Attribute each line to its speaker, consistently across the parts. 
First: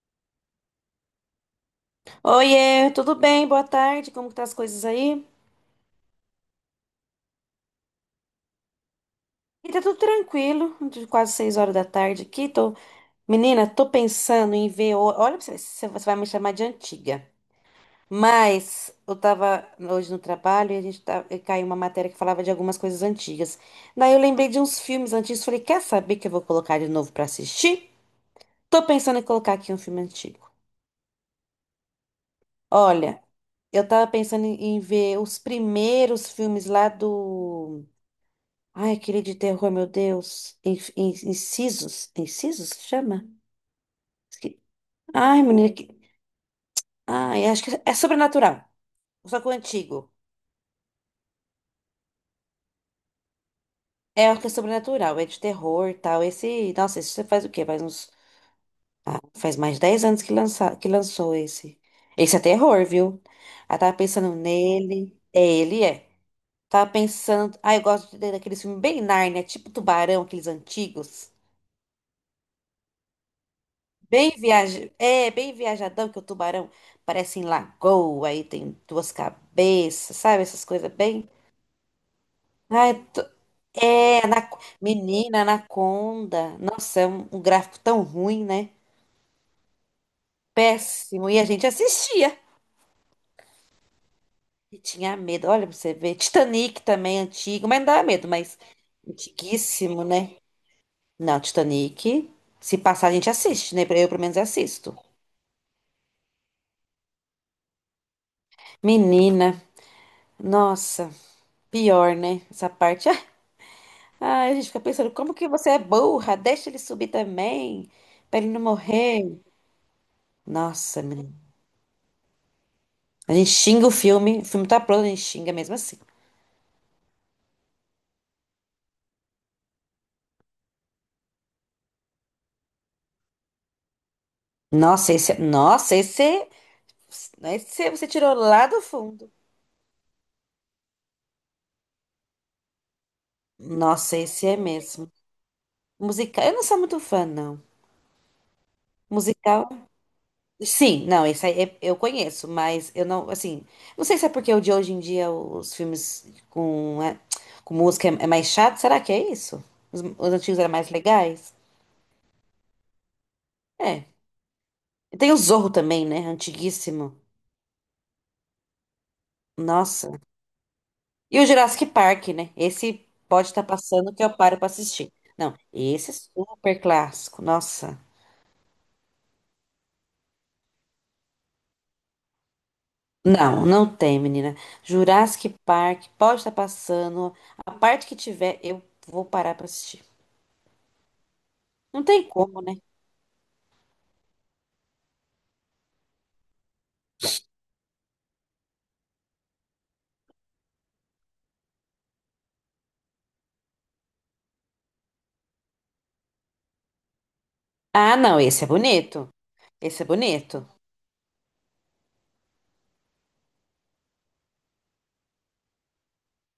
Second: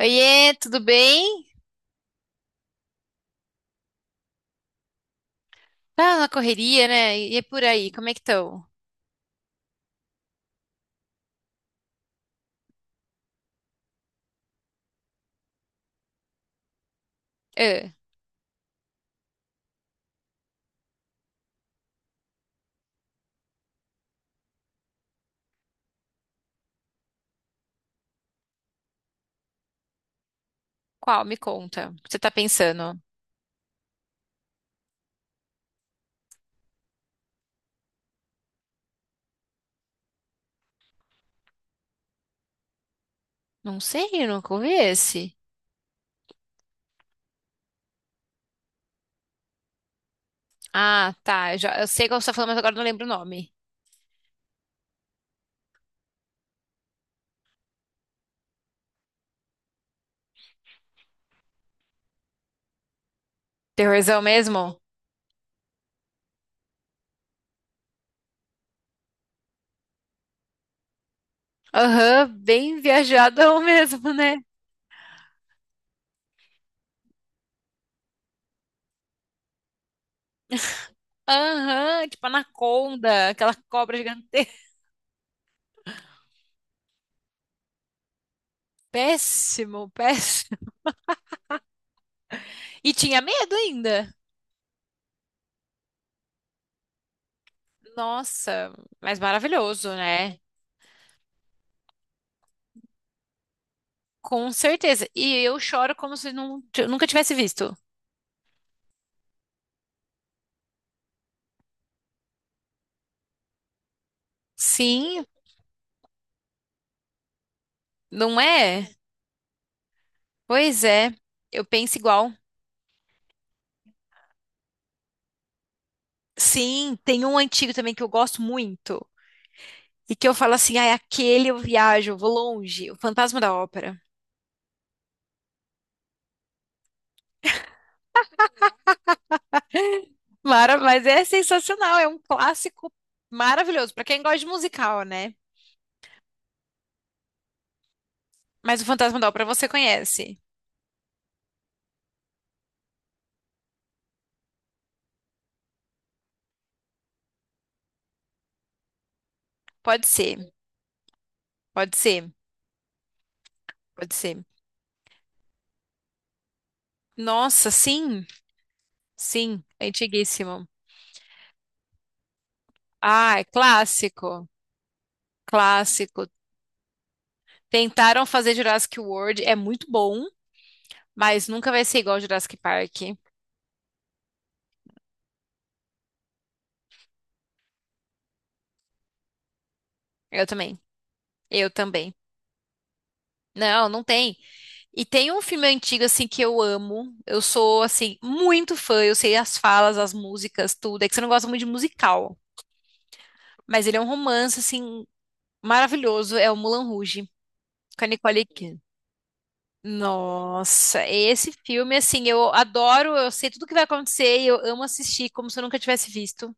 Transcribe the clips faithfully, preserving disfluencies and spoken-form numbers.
Speaker 1: Oiê, tudo bem?
Speaker 2: Oiê, tudo bem? Boa tarde. Como que tá as coisas aí?
Speaker 1: Tá na correria, né? E é por aí, como é que estão?
Speaker 2: E tá tudo tranquilo, quase seis horas da tarde aqui. Tô... Menina, tô pensando em ver. o- Olha, pra você ver se você vai me chamar de antiga.
Speaker 1: Ah,
Speaker 2: Mas eu tava hoje no trabalho e a gente tá... e caiu uma matéria que falava de algumas coisas antigas. Daí eu lembrei de uns filmes antigos. Falei, quer saber que eu vou colocar de novo pra assistir? Tô pensando em colocar aqui um filme antigo.
Speaker 1: qual? Me conta. O que você tá pensando?
Speaker 2: Olha, eu tava pensando em em ver os primeiros filmes lá do. Ai, aquele de terror, meu Deus. In- in- Incisos? Incisos se chama?
Speaker 1: Não sei, eu nunca
Speaker 2: Esque-
Speaker 1: ouvi esse.
Speaker 2: Ai, menina. Que... Ai, acho que é sobrenatural. Só que o antigo.
Speaker 1: Ah, tá. Eu já, eu sei qual você tá falando, mas agora eu não lembro o nome.
Speaker 2: É o que é sobrenatural, é de terror e tal. Esse. Nossa, esse você faz o quê? Faz uns. Ah, faz mais de 10 anos que, lança... que lançou esse. Esse é terror, viu? Ah, tava
Speaker 1: Terrorzão
Speaker 2: pensando
Speaker 1: mesmo?
Speaker 2: nele. É, ele é. Tava pensando. Ah, eu gosto de- daquele filme bem Nárnia, tipo Tubarão, aqueles antigos.
Speaker 1: Aham, bem viajadão mesmo,
Speaker 2: Bem
Speaker 1: né?
Speaker 2: viaja... É, bem viajadão que o tubarão parece em lagoa, aí tem duas cabeças, sabe? Essas coisas bem.
Speaker 1: Aham, tipo
Speaker 2: Ai,
Speaker 1: Anaconda,
Speaker 2: tu-
Speaker 1: aquela cobra
Speaker 2: é, na...
Speaker 1: gigantesca.
Speaker 2: menina, anaconda. Nossa, é um, um gráfico tão ruim, né?
Speaker 1: Péssimo, péssimo.
Speaker 2: Péssimo. E a gente assistia
Speaker 1: E tinha medo ainda.
Speaker 2: e tinha medo. Olha pra você ver. Titanic também, antigo, mas não dá medo, mas
Speaker 1: Nossa, mas maravilhoso,
Speaker 2: antiguíssimo, né?
Speaker 1: né?
Speaker 2: Não, Titanic. Se passar, a gente assiste, né? Eu, pelo menos,
Speaker 1: Com
Speaker 2: assisto.
Speaker 1: certeza. E eu choro como se não, nunca tivesse visto.
Speaker 2: Menina, nossa, pior, né? Essa parte. Ai, a gente fica pensando,
Speaker 1: Sim,
Speaker 2: como que você é burra? Deixa ele subir também, pra
Speaker 1: não
Speaker 2: ele não
Speaker 1: é?
Speaker 2: morrer.
Speaker 1: Pois
Speaker 2: Nossa,
Speaker 1: é,
Speaker 2: menina.
Speaker 1: eu penso igual.
Speaker 2: A gente xinga o filme, o filme tá pronto, a gente xinga mesmo assim.
Speaker 1: Sim, tem um antigo também que eu gosto muito. E que eu falo assim, ai, aquele eu viajo, eu vou longe, o Fantasma da Ópera.
Speaker 2: Nossa, esse, é- nossa, esse, esse você tirou lá do fundo.
Speaker 1: Mara, mas é sensacional, é um clássico maravilhoso, pra
Speaker 2: Nossa,
Speaker 1: quem gosta de
Speaker 2: esse é
Speaker 1: musical,
Speaker 2: mesmo.
Speaker 1: né?
Speaker 2: Musical, eu não sou muito fã, não.
Speaker 1: Mas o Fantasma da Ópera você
Speaker 2: Musical,
Speaker 1: conhece.
Speaker 2: sim, não, esse aí é- eu conheço, mas eu não, assim, não sei se é porque o de hoje em dia os filmes com, é, com música é, é mais chato, será que é isso? Os,
Speaker 1: Pode
Speaker 2: os
Speaker 1: ser,
Speaker 2: antigos eram mais legais?
Speaker 1: pode ser,
Speaker 2: É.
Speaker 1: pode ser.
Speaker 2: E tem o Zorro também, né? Antiguíssimo.
Speaker 1: Nossa, sim, sim, é
Speaker 2: Nossa.
Speaker 1: antiguíssimo.
Speaker 2: E o Jurassic Park, né? Esse
Speaker 1: Ah, é
Speaker 2: pode estar passando que eu
Speaker 1: clássico,
Speaker 2: paro pra assistir. Não, esse é
Speaker 1: clássico.
Speaker 2: super clássico. Nossa.
Speaker 1: Tentaram fazer Jurassic World, é muito bom, mas nunca vai ser igual Jurassic Park.
Speaker 2: Não, não tem, menina. Jurassic Park pode estar passando. A parte que tiver, eu vou parar pra assistir.
Speaker 1: Eu também. Eu
Speaker 2: Não
Speaker 1: também.
Speaker 2: tem como, né?
Speaker 1: Não, não tem. E tem um filme antigo, assim, que eu amo. Eu sou, assim, muito fã. Eu sei as falas, as músicas, tudo. É que você não gosta muito de musical. Mas ele é um romance, assim, maravilhoso. É o Moulin Rouge, com a
Speaker 2: Ah, não,
Speaker 1: Nicole
Speaker 2: esse é
Speaker 1: Kidman.
Speaker 2: bonito. Esse é bonito.
Speaker 1: Nossa, esse filme, assim, eu adoro. Eu sei tudo o que vai acontecer e eu amo assistir como se eu nunca tivesse visto.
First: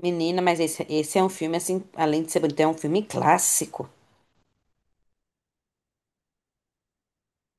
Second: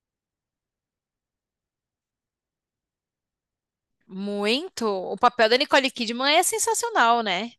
Speaker 2: Menina, mas esse, esse é um filme, assim, além de ser bonito, é um filme clássico.
Speaker 1: Muito. O papel da Nicole Kidman é sensacional, né?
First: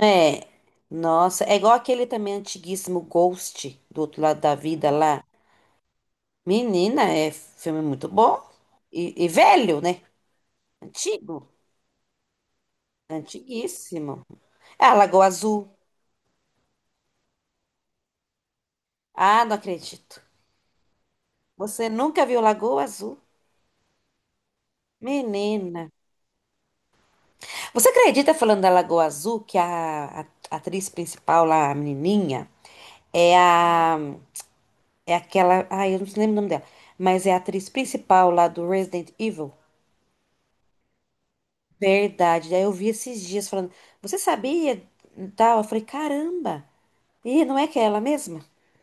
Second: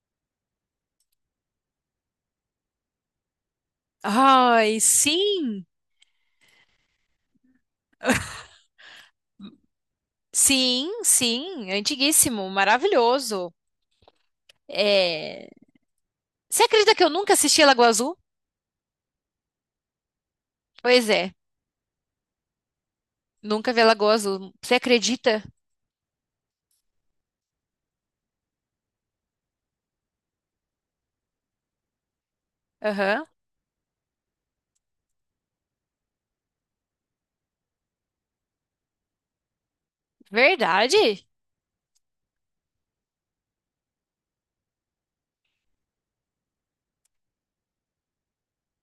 Speaker 2: É, nossa, é igual aquele também antiguíssimo Ghost do outro lado da
Speaker 1: Ai,
Speaker 2: vida lá.
Speaker 1: sim.
Speaker 2: Menina, é filme muito bom e, e velho, né?
Speaker 1: Sim,
Speaker 2: Antigo,
Speaker 1: sim, antiguíssimo, maravilhoso.
Speaker 2: antiguíssimo. Ah, Lagoa
Speaker 1: É...
Speaker 2: Azul.
Speaker 1: Você acredita que eu nunca assisti a Lagoa Azul?
Speaker 2: Ah, não acredito.
Speaker 1: Pois é,
Speaker 2: Você nunca viu Lagoa Azul?
Speaker 1: nunca vi a Lagoa Azul. Você acredita?
Speaker 2: Menina. Você acredita falando da Lagoa Azul que a, a atriz principal lá, a menininha,
Speaker 1: Aham.
Speaker 2: é a é aquela, ai, eu não lembro o nome dela, mas é a atriz principal lá do Resident Evil?
Speaker 1: Verdade?
Speaker 2: Verdade. Daí eu vi esses dias falando, você sabia? Tal. Eu falei, caramba! E não é que é ela mesma?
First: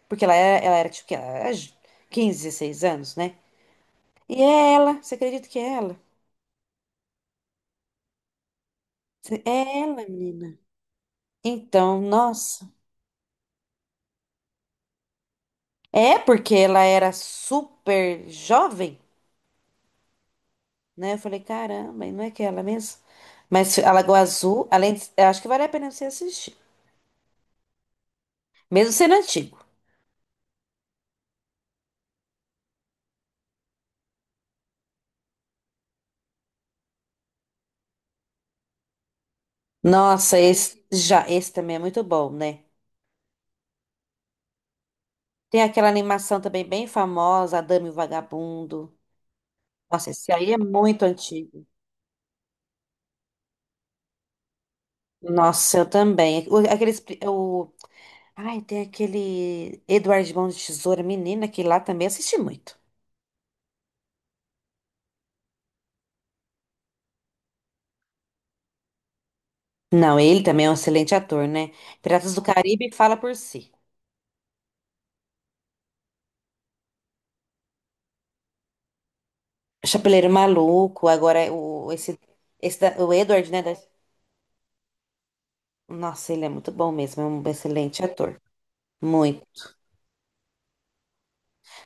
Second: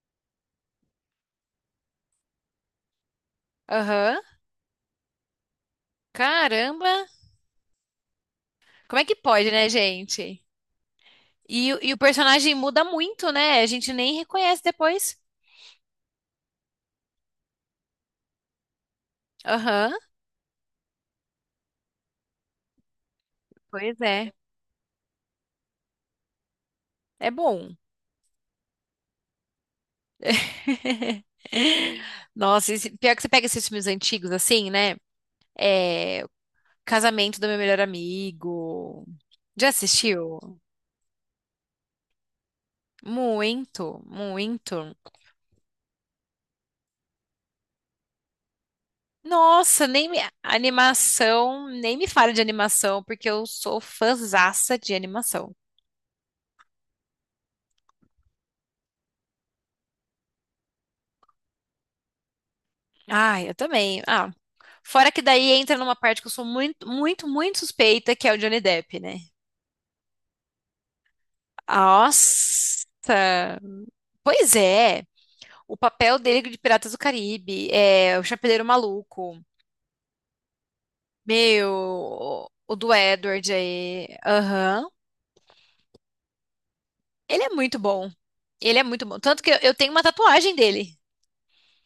Speaker 2: Porque ela era, ela era tipo que ela era j- quinze, 16 anos, né?
Speaker 1: Aham.
Speaker 2: E é ela, você acredita que é ela?
Speaker 1: Caramba, como é que pode, né,
Speaker 2: É ela,
Speaker 1: gente?
Speaker 2: menina.
Speaker 1: E o- e o
Speaker 2: Então,
Speaker 1: personagem
Speaker 2: nossa.
Speaker 1: muda muito, né? A gente nem reconhece depois.
Speaker 2: É porque ela era super jovem,
Speaker 1: Aham.
Speaker 2: né? Eu falei, caramba, e não é que é ela mesmo? Mas a
Speaker 1: Pois
Speaker 2: Lagoa
Speaker 1: é,
Speaker 2: Azul, além de, eu acho que vale a pena você assistir.
Speaker 1: é bom.
Speaker 2: Mesmo sendo antigo.
Speaker 1: Nossa, esse- pior que você pega esses filmes antigos assim, né? É... Casamento do Meu Melhor Amigo. Já assistiu?
Speaker 2: Nossa, esse já, esse também é muito bom, né?
Speaker 1: Muito, muito.
Speaker 2: Tem aquela animação também bem famosa, A Dama e o Vagabundo.
Speaker 1: Nossa, nem
Speaker 2: Nossa,
Speaker 1: me...
Speaker 2: esse aí é muito antigo.
Speaker 1: animação, nem me fale de animação, porque eu sou fãzaça de animação.
Speaker 2: Nossa, eu também. O- Aqueles, pri- o, ai, tem aquele Eduardo de Mão de Tesoura, menina, que lá também assisti muito.
Speaker 1: Ah, eu também. Ah, fora que daí entra numa parte que eu sou muito, muito, muito suspeita, que é o Johnny Depp, né?
Speaker 2: Não, ele também é um excelente ator, né? Piratas do Caribe
Speaker 1: Nossa.
Speaker 2: fala por si.
Speaker 1: Pois é, o papel dele de Piratas do Caribe, é o Chapeleiro Maluco,
Speaker 2: Chapeleiro Maluco, agora é o, esse,
Speaker 1: meu, o
Speaker 2: esse
Speaker 1: do
Speaker 2: da- o
Speaker 1: Edward
Speaker 2: Edward, né? da-
Speaker 1: aí, aham.
Speaker 2: Nossa, ele é muito bom mesmo, é
Speaker 1: Ele
Speaker 2: um
Speaker 1: é muito
Speaker 2: excelente
Speaker 1: bom.
Speaker 2: ator.
Speaker 1: Ele é muito bom. Tanto que eu,
Speaker 2: Muito.
Speaker 1: eu tenho uma tatuagem dele.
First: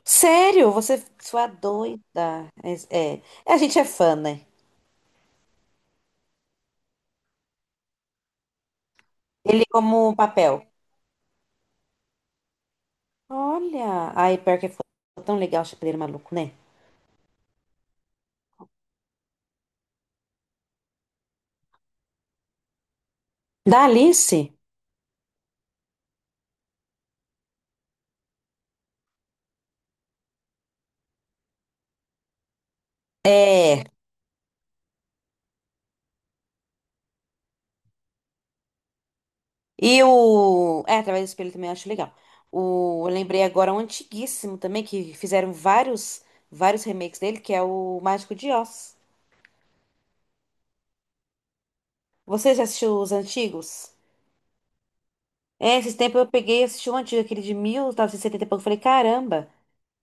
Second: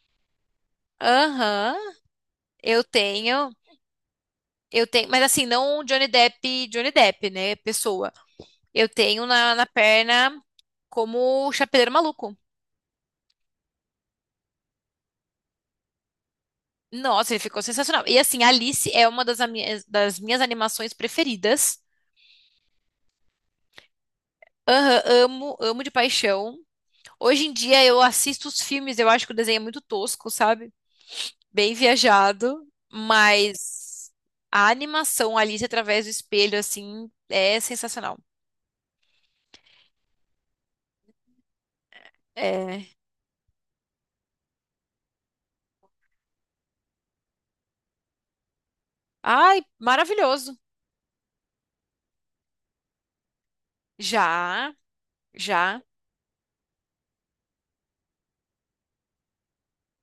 Speaker 2: Sério, você, sua
Speaker 1: Aham,
Speaker 2: doida.
Speaker 1: eu
Speaker 2: É, é,
Speaker 1: tenho.
Speaker 2: a gente é fã, né?
Speaker 1: Eu tenho, mas assim, não o Johnny Depp, Johnny Depp, né? Pessoa. Eu tenho na,
Speaker 2: Ele
Speaker 1: na
Speaker 2: como
Speaker 1: perna
Speaker 2: papel.
Speaker 1: como o Chapeleiro Maluco.
Speaker 2: Olha, ai, pior que foi tão legal o Chapeleiro Maluco, né?
Speaker 1: Nossa, ele ficou sensacional. E assim, Alice é uma das, ami- das minhas animações preferidas.
Speaker 2: Da Alice?
Speaker 1: Aham, amo, amo de paixão. Hoje em dia eu assisto os filmes, eu acho que o desenho é muito tosco, sabe? Bem viajado,
Speaker 2: É.
Speaker 1: mas a animação Alice através do espelho, assim, é sensacional.
Speaker 2: E o. É, através do espelho também eu acho legal.
Speaker 1: É.
Speaker 2: O... Eu lembrei agora um antiguíssimo também, que fizeram vários, vários remakes dele, que é o Mágico de Oz.
Speaker 1: Ai, maravilhoso.
Speaker 2: Você já assistiu os antigos?
Speaker 1: Já,
Speaker 2: É,
Speaker 1: já.
Speaker 2: esses tempos eu peguei e assisti um antigo, aquele de mil novecentos e setenta e setenta e pouco. Falei, caramba,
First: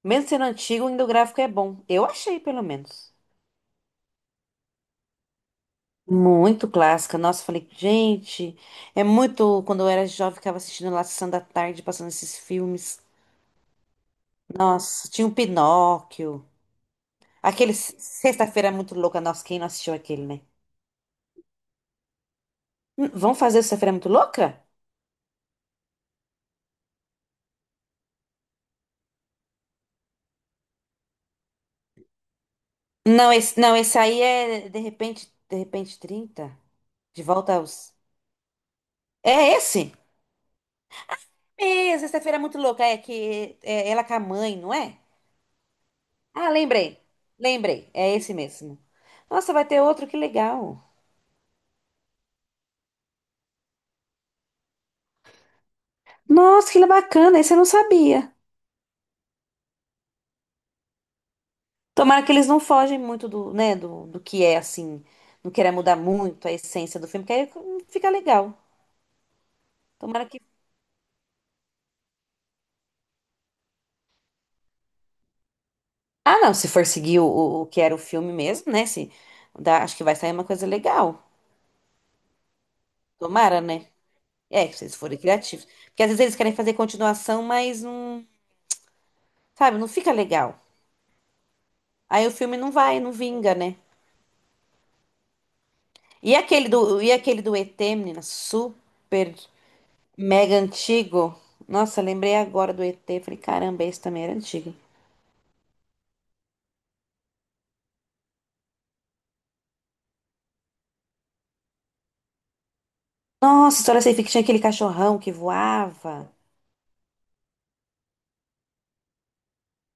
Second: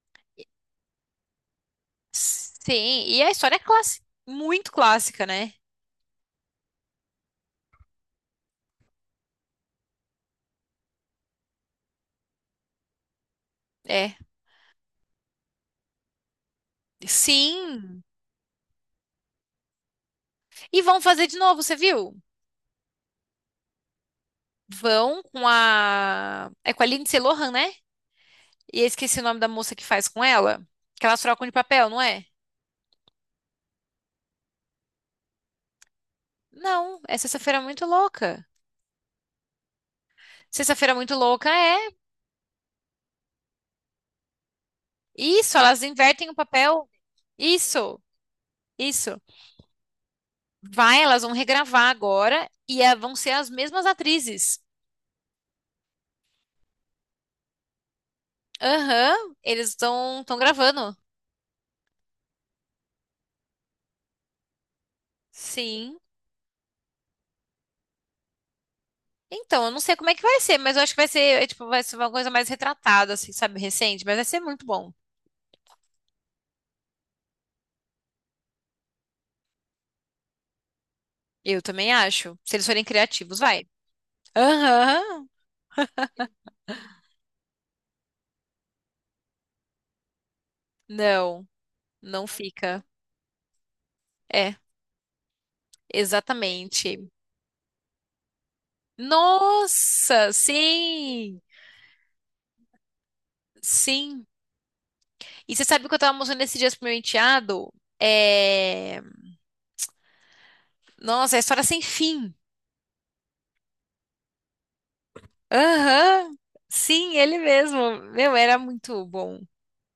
Speaker 2: mesmo sendo antigo, ainda o gráfico é bom. Eu achei, pelo
Speaker 1: Sim,
Speaker 2: menos.
Speaker 1: e a história é clássica, muito clássica, né?
Speaker 2: Muito clássica. Nossa, eu falei, gente, é muito. Quando eu era jovem, ficava assistindo lá Sessão da Tarde, passando esses filmes.
Speaker 1: É.
Speaker 2: Nossa, tinha o Pinóquio. Aquele Se-
Speaker 1: Sim.
Speaker 2: Sexta-feira Muito Louca. Nossa, quem não assistiu aquele, né?
Speaker 1: E vão fazer de novo, você viu?
Speaker 2: Hum, vamos fazer o Sexta-feira Muito Louca?
Speaker 1: Vão com a. É com a Lindsay Lohan, né? E eu esqueci o nome da moça que faz com ela. Que elas trocam de papel, não é?
Speaker 2: Não, esse, não, esse aí é de repente, de repente trinta.
Speaker 1: Não, é
Speaker 2: De volta
Speaker 1: Sexta-feira Muito
Speaker 2: aos.
Speaker 1: Louca.
Speaker 2: É esse?
Speaker 1: Sexta-feira Muito Louca é.
Speaker 2: É, Sexta-feira Muito Louca. É que é ela com a mãe, não é?
Speaker 1: Isso, elas invertem o
Speaker 2: Ah,
Speaker 1: papel.
Speaker 2: lembrei. Lembrei.
Speaker 1: Isso,
Speaker 2: É esse mesmo.
Speaker 1: isso.
Speaker 2: Nossa, vai ter outro, que legal.
Speaker 1: Vai, elas vão regravar agora e eh, vão ser as mesmas atrizes.
Speaker 2: Nossa, que bacana, esse eu não sabia.
Speaker 1: Aham, eles estão estão gravando.
Speaker 2: Tomara que eles não fogem muito do, né, do, do que é, assim, não queira mudar
Speaker 1: Sim.
Speaker 2: muito a essência do filme, que aí fica legal.
Speaker 1: Então, eu não sei como é que
Speaker 2: Tomara
Speaker 1: vai
Speaker 2: que...
Speaker 1: ser, mas eu acho que vai ser, eh, tipo, vai ser uma coisa mais retratada, assim, sabe, recente, mas vai ser muito bom.
Speaker 2: Ah, não, se for seguir o, o, o que era o filme mesmo, né, se, dá- acho que vai sair uma coisa legal.
Speaker 1: Eu também acho. Se eles forem criativos,
Speaker 2: Tomara,
Speaker 1: vai.
Speaker 2: né? É, se eles forem
Speaker 1: Aham.
Speaker 2: criativos. Porque às vezes eles querem fazer continuação, mas não, sabe, não fica legal.
Speaker 1: Não,
Speaker 2: Aí
Speaker 1: não
Speaker 2: o filme não
Speaker 1: fica.
Speaker 2: vai, não vinga, né?
Speaker 1: É,
Speaker 2: E aquele do,
Speaker 1: exatamente.
Speaker 2: e aquele do E T, menina, super
Speaker 1: Nossa,
Speaker 2: mega antigo.
Speaker 1: sim.
Speaker 2: Nossa, lembrei agora do E T. Falei, caramba, esse também
Speaker 1: Sim.
Speaker 2: era antigo.
Speaker 1: E você sabe o que eu tava mostrando esses dias pro meu enteado? É... Nossa, é história sem fim.
Speaker 2: Nossa, história sem fim que tinha aquele cachorrão que voava.
Speaker 1: Aham. Sim, ele mesmo. Meu, era muito bom.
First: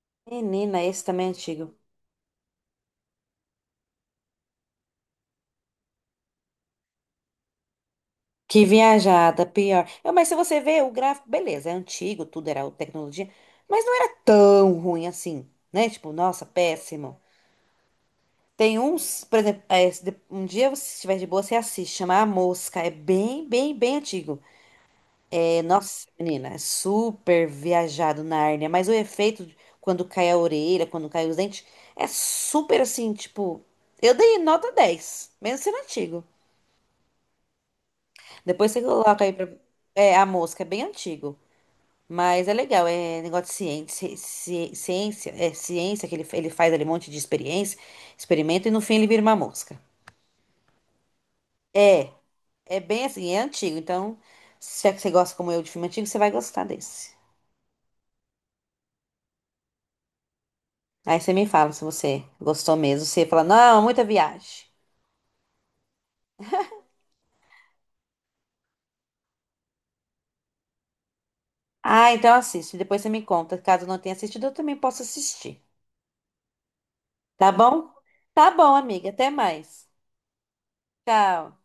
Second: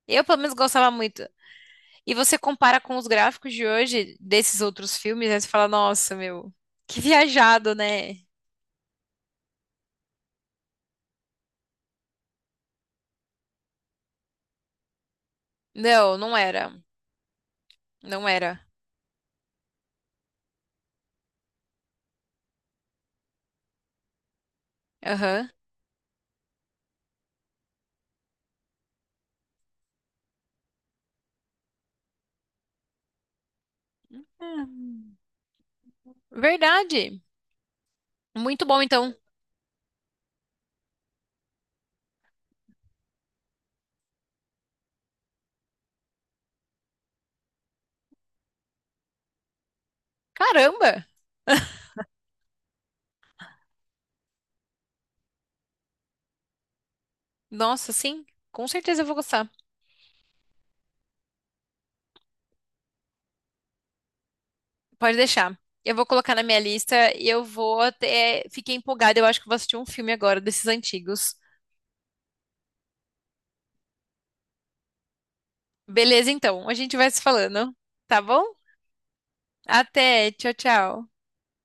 Speaker 1: Eu, pelo menos,
Speaker 2: Menina,
Speaker 1: gostava
Speaker 2: esse
Speaker 1: muito.
Speaker 2: também é antigo.
Speaker 1: E você compara com os gráficos de hoje, desses outros filmes, aí você fala, nossa, meu, que viajado, né?
Speaker 2: Que viajada, pior. Eu, mas se você ver o gráfico, beleza, é antigo, tudo era tecnologia, mas não era tão ruim assim, né? Tipo,
Speaker 1: Não, não
Speaker 2: nossa,
Speaker 1: era.
Speaker 2: péssimo.
Speaker 1: Não era.
Speaker 2: Tem uns, por exemplo, é, se de- um dia, você estiver de boa, você assiste, chama A Mosca. É bem, bem, bem antigo.
Speaker 1: Aham.
Speaker 2: É, nossa, menina, é super viajado na hérnia, mas o efeito de- quando cai a orelha, quando cai os dentes, é super assim, tipo, eu dei nota
Speaker 1: Hum,
Speaker 2: dez, mesmo sendo antigo.
Speaker 1: verdade. Muito
Speaker 2: Depois
Speaker 1: bom,
Speaker 2: você
Speaker 1: então.
Speaker 2: coloca aí pra, é, a mosca, é bem antigo, mas é legal, é negócio de ciência, ci- ciência, é ciência que ele, ele faz ali um monte de experiência, experimento e no fim ele vira uma mosca.
Speaker 1: Caramba!
Speaker 2: É, é bem assim, é antigo, então se é que você gosta como eu de filme antigo, você vai gostar desse.
Speaker 1: Nossa, sim. Com certeza eu vou gostar.
Speaker 2: Aí você me fala se você gostou mesmo. Você fala, não, muita viagem.
Speaker 1: Pode deixar. Eu vou colocar na minha lista e eu vou até. Fiquei empolgada, eu acho que vou assistir um filme agora desses antigos.
Speaker 2: Ah, então assiste. Depois você me conta. Caso não tenha assistido, eu também posso assistir.
Speaker 1: Beleza, então. A gente vai se
Speaker 2: Tá
Speaker 1: falando.
Speaker 2: bom?
Speaker 1: Tá bom?
Speaker 2: Tá bom, amiga. Até mais.
Speaker 1: Até. Tchau, tchau.
Speaker 2: Tchau.